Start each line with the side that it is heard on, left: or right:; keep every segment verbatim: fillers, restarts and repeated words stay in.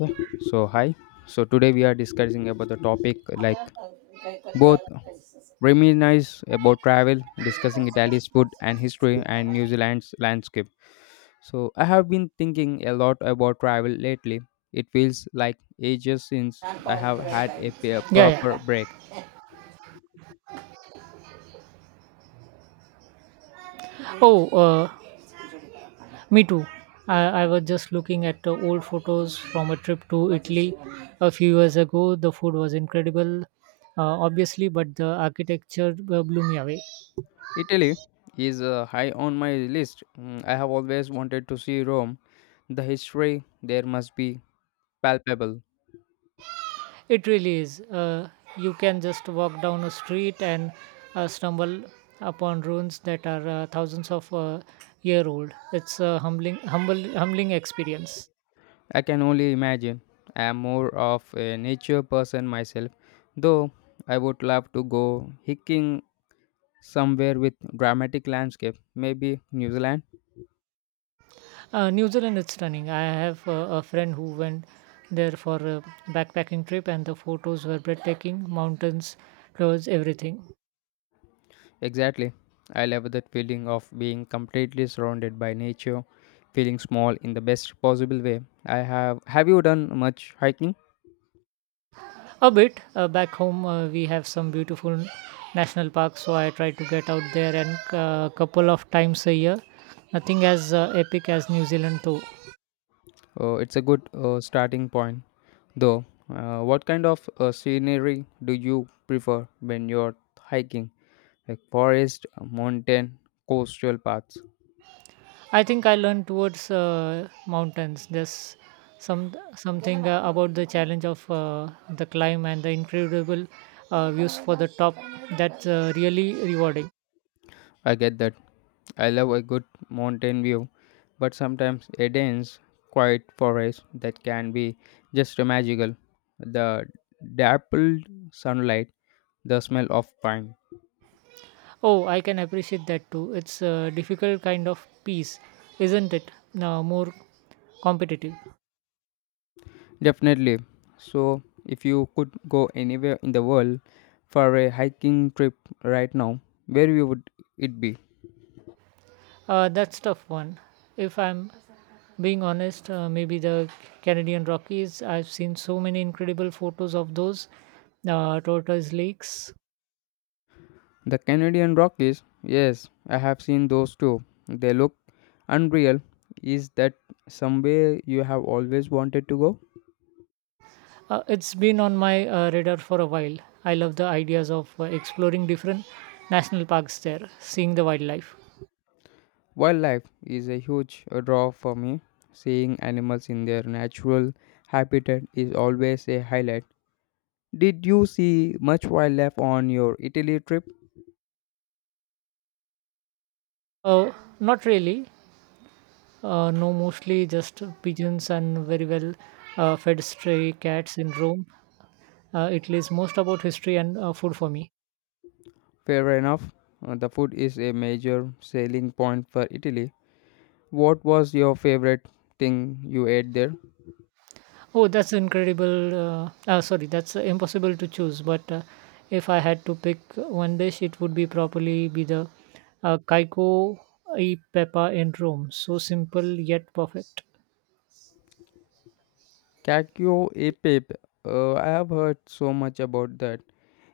left: Okay, so hi. So today we are discussing about the topic like both reminisce about travel, discussing Italy's food and history and New Zealand's landscape. So I have been thinking a lot about travel lately. It feels like ages since I have had a, p-
right: Yeah,
left: proper
right: yeah.
left: break.
right: Oh, uh, me too. I, I was just looking at the old photos from a trip to Italy a few years ago. The food was incredible, uh, obviously, but the architecture uh, blew me away.
left: Italy is uh, high on my list. Mm, I have always wanted to see Rome. The history there must be palpable.
right: It really is. Uh, you can just walk down a street and uh, stumble upon ruins that are uh, thousands of uh, year old. It's a humbling, humble, humbling experience.
left: I can only imagine. I am more of a nature person myself, though I would love to go hiking somewhere with dramatic landscape, maybe New Zealand.
right: Uh, New Zealand is stunning. I have uh, a friend who went there for a backpacking trip, and the photos were breathtaking. Mountains, clothes, everything.
left: Exactly. I love that feeling of being completely surrounded by nature, feeling small in the best possible way. I have have you done much hiking?
right: A bit uh, back home, uh, we have some beautiful national parks, so I try to get out there and a couple of times a year. Nothing as uh, epic as New Zealand, though.
left: Uh, it's a good uh, starting point though. Uh, what kind of uh, scenery do you prefer when you're hiking? Like forest, mountain, coastal paths.
right: I think I learned towards uh, mountains. There's some something uh, about the challenge of uh, the climb and the incredible uh, views for the top. That's uh, really rewarding.
left: I get that. I love a good mountain view, but sometimes a dense, quiet forest that can be just magical. The dappled sunlight, the smell of pine.
right: Oh, I can appreciate that too. It's a difficult kind of peace, isn't it? Uh, more competitive.
left: Definitely. So, if you could go anywhere in the world for a hiking trip right now, where you would it be?
right: Uh, that's tough one. If I'm being honest, uh, maybe the Canadian Rockies. I've seen so many incredible photos of those uh, tortoise lakes.
left: The Canadian Rockies, yes, I have seen those too. They look unreal. Is that somewhere you have always wanted to go?
right: Uh, it's been on my uh, radar for a while. I love the ideas of uh, exploring different national parks there, seeing the wildlife.
left: Wildlife is a huge draw for me. Seeing animals in their natural habitat is always a highlight. Did you see much wildlife on your Italy trip?
right: Uh, Not really. Uh, no, mostly just pigeons and very well uh, fed stray cats in Rome. Uh, it is most about history and uh, food for me.
left: Fair enough. uh, The food is a major selling point for Italy. What was your favorite thing you ate there?
right: Oh, that's incredible. Uh, uh, sorry, that's uh, impossible to choose. But uh, if I had to pick one dish, it would be probably be the uh, Kaiko e Peppa in Rome. So simple yet perfect.
left: Kakyo e Pip. Uh, I have heard so much about that.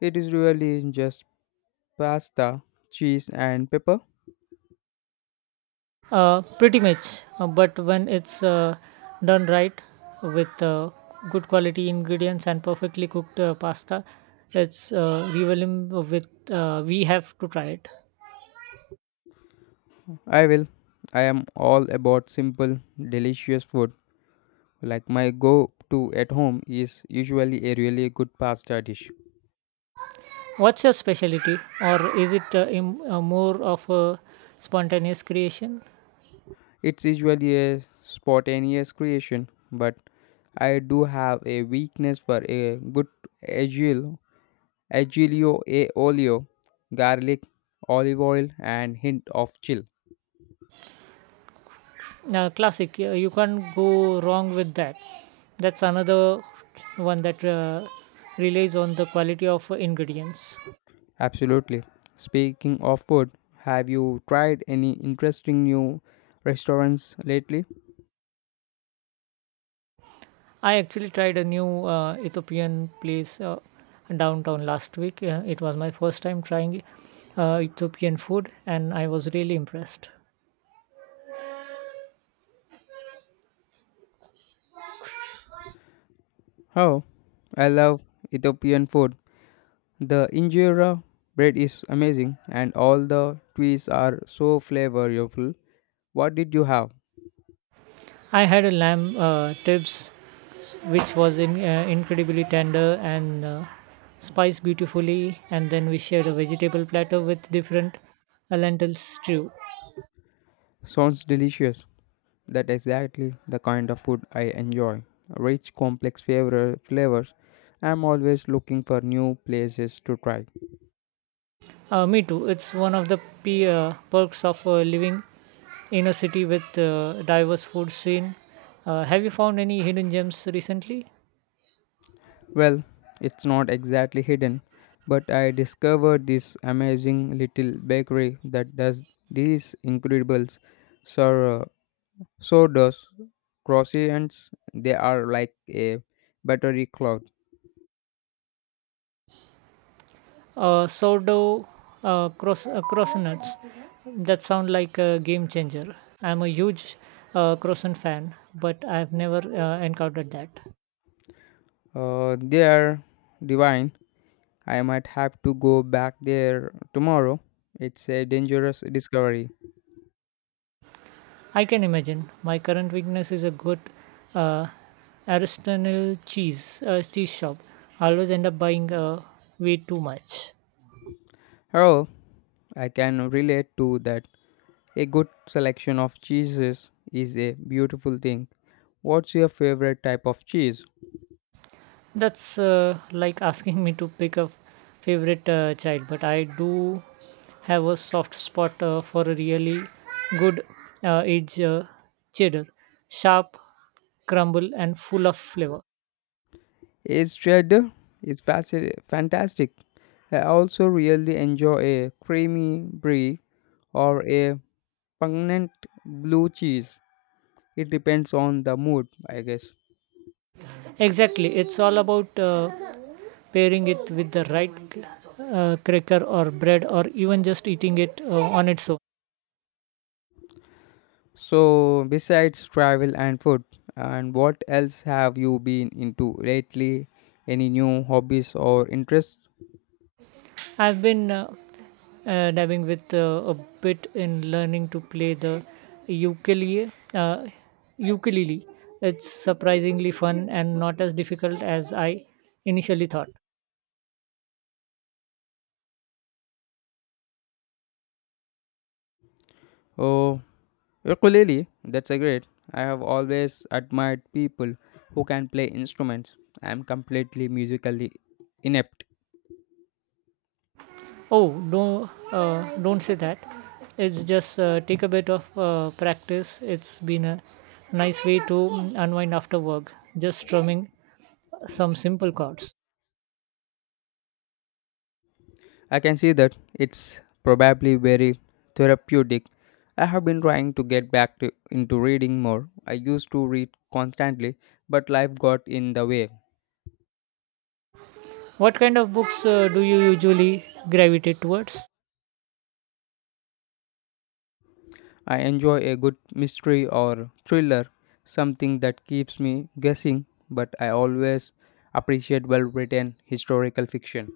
left: It is really just pasta, cheese, and pepper.
right: Uh, pretty much, uh, but when it's uh, done right with uh, good quality ingredients and perfectly cooked uh, pasta, it's uh, revealing with uh, we have to try it.
left: I will. I am all about simple, delicious food. Like my go to at home is usually a really good pasta dish.
right: What's your specialty, or is it uh, im- uh, more of a spontaneous creation?
left: It's usually a spontaneous creation, but I do have a weakness for a good agil, agilio e olio, garlic, olive oil, and hint of chill.
right: Uh, classic, uh, you can't go wrong with that. That's another one that uh, relies on the quality of uh, ingredients.
left: Absolutely. Speaking of food, have you tried any interesting new restaurants lately?
right: I actually tried a new uh, Ethiopian place uh, downtown last week. Uh, it was my first time trying uh, Ethiopian food, and I was really impressed.
left: Oh, I love Ethiopian food. The injera bread is amazing and all the twists are so flavorful. What did you have?
right: I had a lamb uh, ribs, which was in, uh, incredibly tender and uh, spiced beautifully, and then we shared a vegetable platter with different uh, lentil stew.
left: Sounds delicious. That exactly the kind of food I enjoy. Rich, complex flavor flavors. I'm always looking for new places to try.
right: Uh, me too. It's one of the p- uh, perks of uh, living in a city with uh, diverse food scene. Uh, have you found any hidden gems recently?
left: Well, it's not exactly hidden, but I discovered this amazing little bakery that does these incredible sour, does croissants. They are like a buttery cloud.
right: Uh, sourdough uh, cross uh, croissants. That sound like a game changer. I'm a huge uh, croissant fan, but I've never uh, encountered that.
left: Uh, they are divine. I might have to go back there tomorrow. It's a dangerous discovery.
right: I can imagine. My current weakness is a good uh, artisanal cheese uh, cheese shop. I always end up buying uh, way too much.
left: Oh, I can relate to that. A good selection of cheeses is a beautiful thing. What's your favorite type of cheese?
right: That's uh, like asking me to pick a favorite uh, child, but I do have a soft spot uh, for a really good uh, aged uh, cheddar, sharp, crumble, and full of flavor.
left: It's cheddar. It's fasi- fantastic. I also really enjoy a creamy brie or a pungent blue cheese. It depends on the mood, I guess.
right: Exactly, it's all about uh, pairing it with the right uh, cracker or bread, or even just eating it uh, on its own.
left: So, besides travel and food, and what else have you been into lately? Any new hobbies or interests?
right: I've been uh, uh, dabbing with uh, a bit in learning to play the ukulele. Uh, ukulele. It's surprisingly fun and not as difficult as I initially thought.
left: Oh, Ukulele, that's a great. I have always admired people who can play instruments. I am completely musically inept.
right: Oh, don't uh, don't say that. It's just uh, take a bit of uh, practice. It's been a nice way to mm, unwind after work. Just strumming some simple chords.
left: I can see that it's probably very therapeutic. I have been trying to get back to, into reading more. I used to read constantly, but life got in the way.
right: What kind of books uh, do you usually gravitate towards?
left: I enjoy a good mystery or thriller, something that keeps me guessing, but I always appreciate well written historical fiction.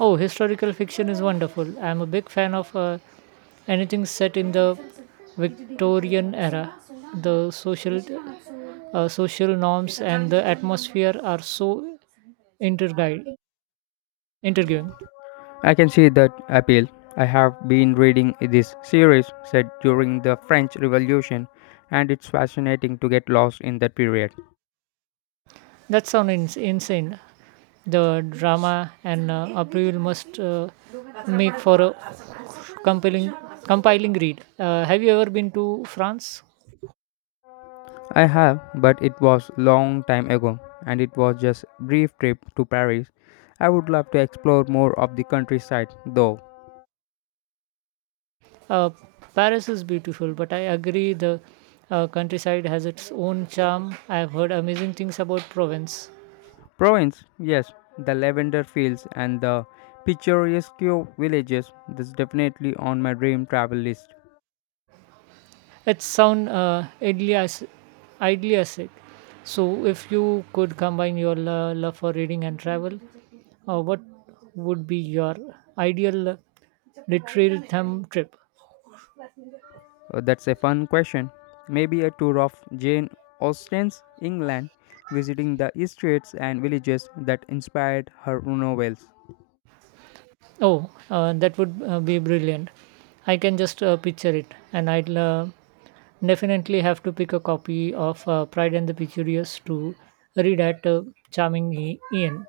right: Oh, historical fiction is wonderful. I'm a big fan of uh, anything set in the Victorian era. The social uh, social norms and the atmosphere are so intergui- interviewing.
left: I can see that appeal. I have been reading this series set during the French Revolution and it's fascinating to get lost in that period.
right: That sounds in- insane. The drama and uh, approval must uh, make for a compelling, compiling read. Uh, have you ever been to France?
left: I have, but it was long time ago and it was just brief trip to Paris. I would love to explore more of the countryside though.
right: Uh, Paris is beautiful, but I agree the uh, countryside has its own charm. I've heard amazing things about Provence.
left: Provence, yes, the lavender fields and the picturesque villages that's definitely on my dream travel list.
right: It sounds uh, idly as idly asset. So, if you could combine your lo- love for reading and travel, uh, what would be your ideal literary thumb trip?
left: Uh, that's a fun question. Maybe a tour of Jane Austen's England, visiting the streets and villages that inspired her novels.
right: Oh, uh, that would uh, be brilliant. I can just uh, picture it, and I'll uh, definitely have to pick a copy of uh, Pride and the Curious to read at uh, Charming I- Ian.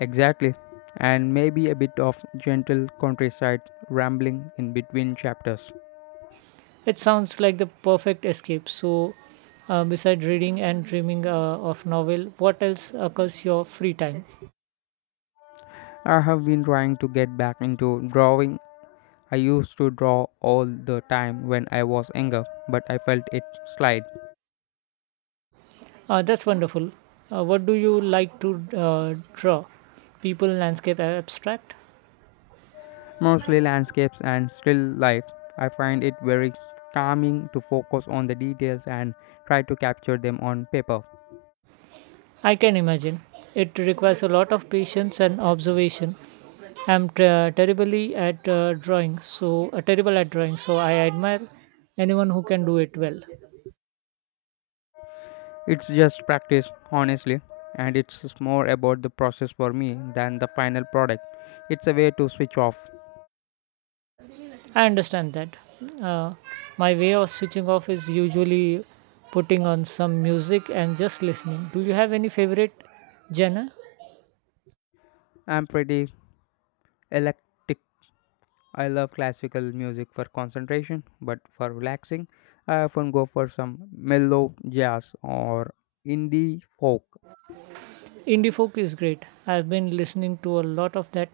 left: Exactly. And maybe a bit of gentle countryside rambling in between chapters.
right: It sounds like the perfect escape. So, uh, besides reading and dreaming uh, of novel, what else occurs your free time?
left: I have been trying to get back into drawing. I used to draw all the time when I was younger, but I felt it slide.
right: Uh, that's wonderful. Uh, what do you like to uh, draw? People, landscape, abstract?
left: Mostly landscapes and still life. I find it very calming to focus on the details and try to capture them on paper.
right: I can imagine. It requires a lot of patience and observation. I'm ter- terribly at uh, drawing, so uh, terrible at drawing. So I admire anyone who can do it well.
left: It's just practice, honestly, and it's more about the process for me than the final product. It's a way to switch off.
right: I understand that. Uh, my way of switching off is usually putting on some music and just listening. Do you have any favorite genre?
left: I'm pretty eclectic. I love classical music for concentration, but for relaxing, I often go for some mellow jazz or indie folk.
right: Indie folk is great. I've been listening to a lot of that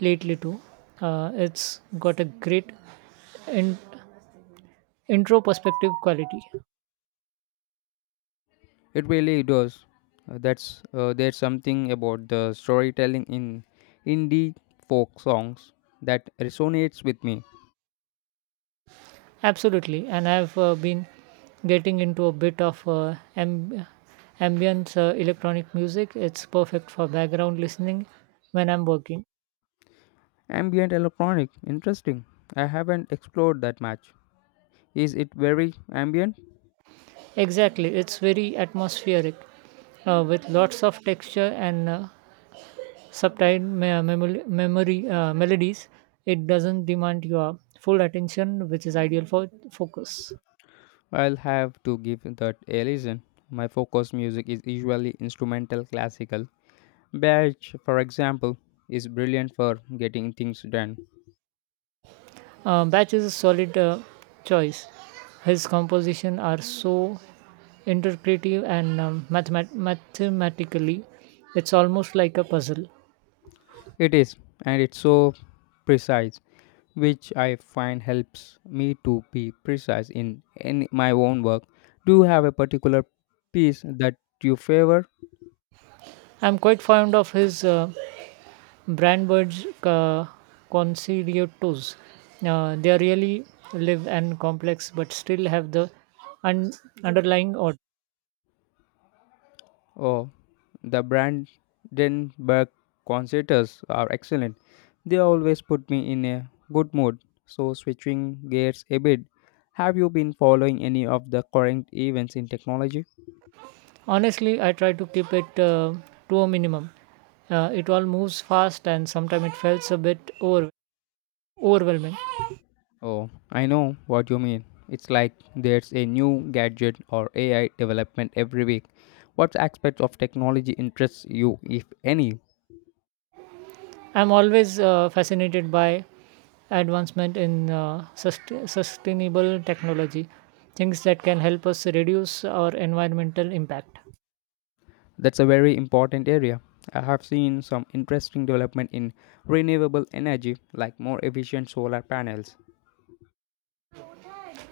right: lately too. Uh, it's got a great in- intro perspective quality.
left: It really does. Uh, that's uh, There's something about the storytelling in indie folk songs that resonates with me.
right: Absolutely, and I've uh, been getting into a bit of uh, amb- ambience uh, electronic music. It's perfect for background listening when I'm working.
left: Ambient electronic, interesting. I haven't explored that much. Is it very ambient?
right: Exactly, it's very atmospheric uh, with lots of texture and uh, subtle me- memo- memory uh, melodies. It doesn't demand your full attention, which is ideal for focus.
left: I'll have to give that a listen. My focus music is usually instrumental classical. Bach, for example, is brilliant for getting things done.
right: Uh, Bach is a solid uh, choice. His compositions are so interpretive and um, mathemat- mathematically, it's almost like a puzzle.
left: It is, and it's so precise, which I find helps me to be precise in, in my own work. Do you have a particular piece that you favor?
right: I'm quite fond of his uh, Brandenburg uh, concertos. Uh, they are really live and complex, but still have the un- underlying order.
left: Oh, the Brandenburg concertos are excellent. They always put me in a good mood. So, switching gears a bit, have you been following any of the current events in technology?
right: Honestly, I try to keep it uh, to a minimum. Uh, it all moves fast, and sometimes it feels a bit over- overwhelming.
left: Oh, I know what you mean. It's like there's a new gadget or A I development every week. What aspects of technology interests you, if any?
right: I'm always uh, fascinated by advancement in uh, sust- sustainable technology, things that can help us reduce our environmental impact.
left: That's a very important area. I have seen some interesting development in renewable energy, like more efficient solar panels.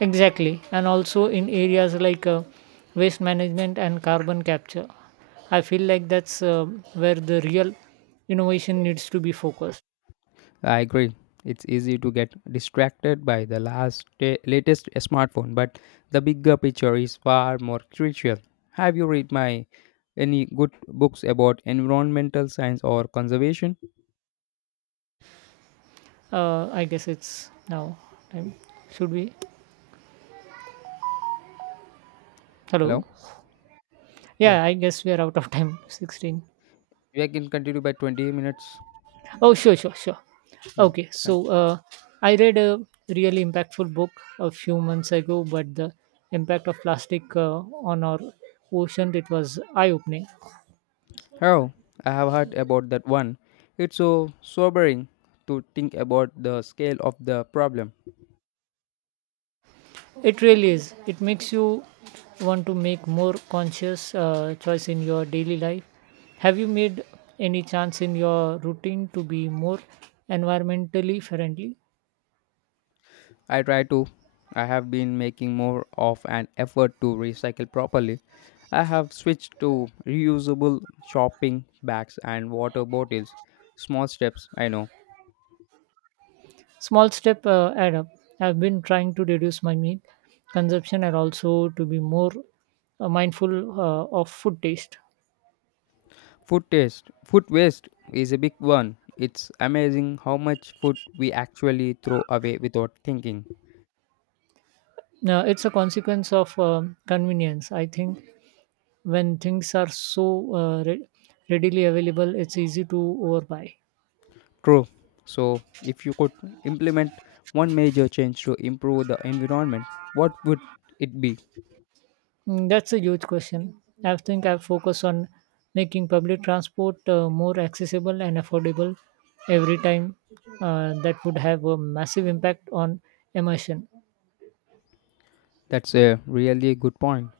right: Exactly, and also in areas like uh, waste management and carbon capture. I feel like that's uh, where the real innovation needs to be focused.
left: I agree. It's easy to get distracted by the last ta- latest smartphone, but the bigger picture is far more crucial. Have you read my any good books about environmental science or conservation?
right: Uh, I guess it's now time. Should we?
left: Hello.
right: Hello?
left: Yeah.
right: Yeah, I guess we are out of time. sixteen.
left: We can continue by twenty minutes.
right: Oh, sure, sure, sure.
left: Yeah.
right: Okay, so
left: Con-
right: uh, I read a really impactful book a few months ago, but the impact of plastic uh, on our ocean it was eye-opening.
left: Hello. I have heard about that one. It's so sobering to think about the scale of the problem.
right: It really is. It makes you want to make more conscious uh, choice in your daily life. Have you made any chance in your routine to be more environmentally friendly?
left: I try to. I have been making more of an effort to recycle properly. I have switched to reusable shopping bags and water bottles. Small steps, I know.
right: Small step uh, add up. I've been trying to reduce my meat consumption and also to be more uh, mindful uh, of food taste.
left: Food taste, food waste is a big one. It's amazing how much food we actually throw away without thinking.
right: Now, it's a consequence of um convenience. I think when things are so uh, re- readily available, it's easy to overbuy.
left: True. So, if you could implement one major change to improve the environment, what would it be?
right: Mm, that's a huge question. I think I focus on making public transport uh, more accessible and affordable every time. Uh, that would have a massive impact on immersion.
left: That's a really good point.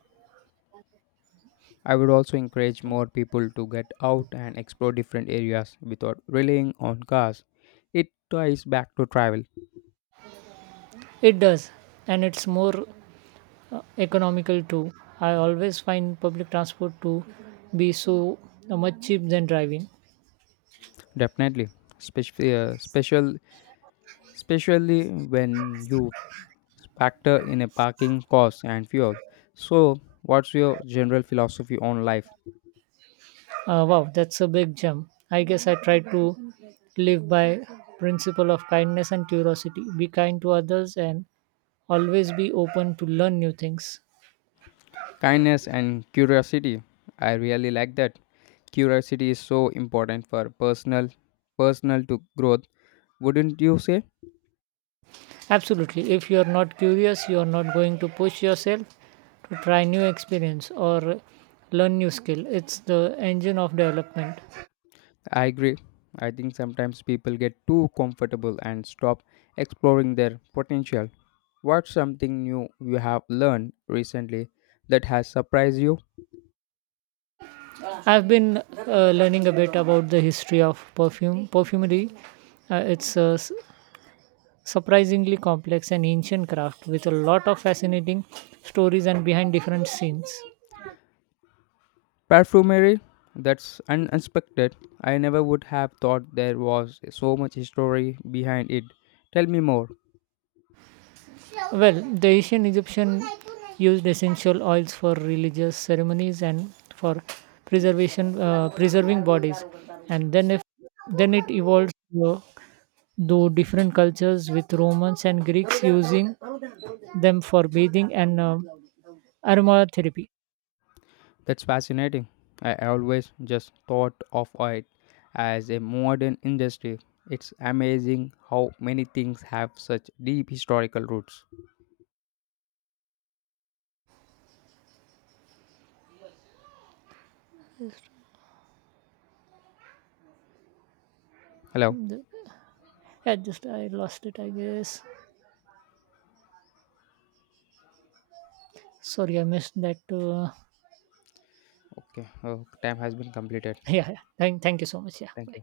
left: I would also encourage more people to get out and explore different areas without relying on cars. It ties back to travel,
right: It does, and it's more uh, economical too. I always find public transport to be so uh, much cheap than driving.
left: definitely. Especially, uh, special, Especially when you factor in a parking cost and fuel. So, what's your general philosophy on life?
right: Uh, wow, that's a big jump. I guess I try to live by principle of kindness and curiosity. Be kind to others and always be open to learn new things.
left: Kindness and curiosity. I really like that. Curiosity is so important for personal, personal to growth. Wouldn't you say?
right: Absolutely. If you're not curious, you're not going to push yourself to try new experience or learn new skill. It's the engine of development.
left: I agree. I think sometimes people get too comfortable and stop exploring their potential. What's something new you have learned recently that has surprised you?
right: I've been uh, learning a bit about the history of perfume perfumery. Uh, it's a s- surprisingly complex and ancient craft with a lot of fascinating stories and behind different scenes.
left: Perfumery? That's unexpected. I never would have thought there was so much history behind it. Tell me more.
right: Well, the ancient Egyptian used essential oils for religious ceremonies and for preservation uh, preserving bodies, and then if then it evolved uh, to different cultures with Romans and Greeks using them for bathing and um aromatherapy.
left: That's fascinating. I always just thought of it as a modern industry. It's amazing how many things have such deep historical roots. Hello.
right: Mm, the- Yeah, just I lost it, I guess. Sorry, I missed that. Uh,
left: Okay, oh, time has been completed.
right: yeah, yeah. Thank, thank you so much. Yeah,
left: Thank
right: bye.
left: you.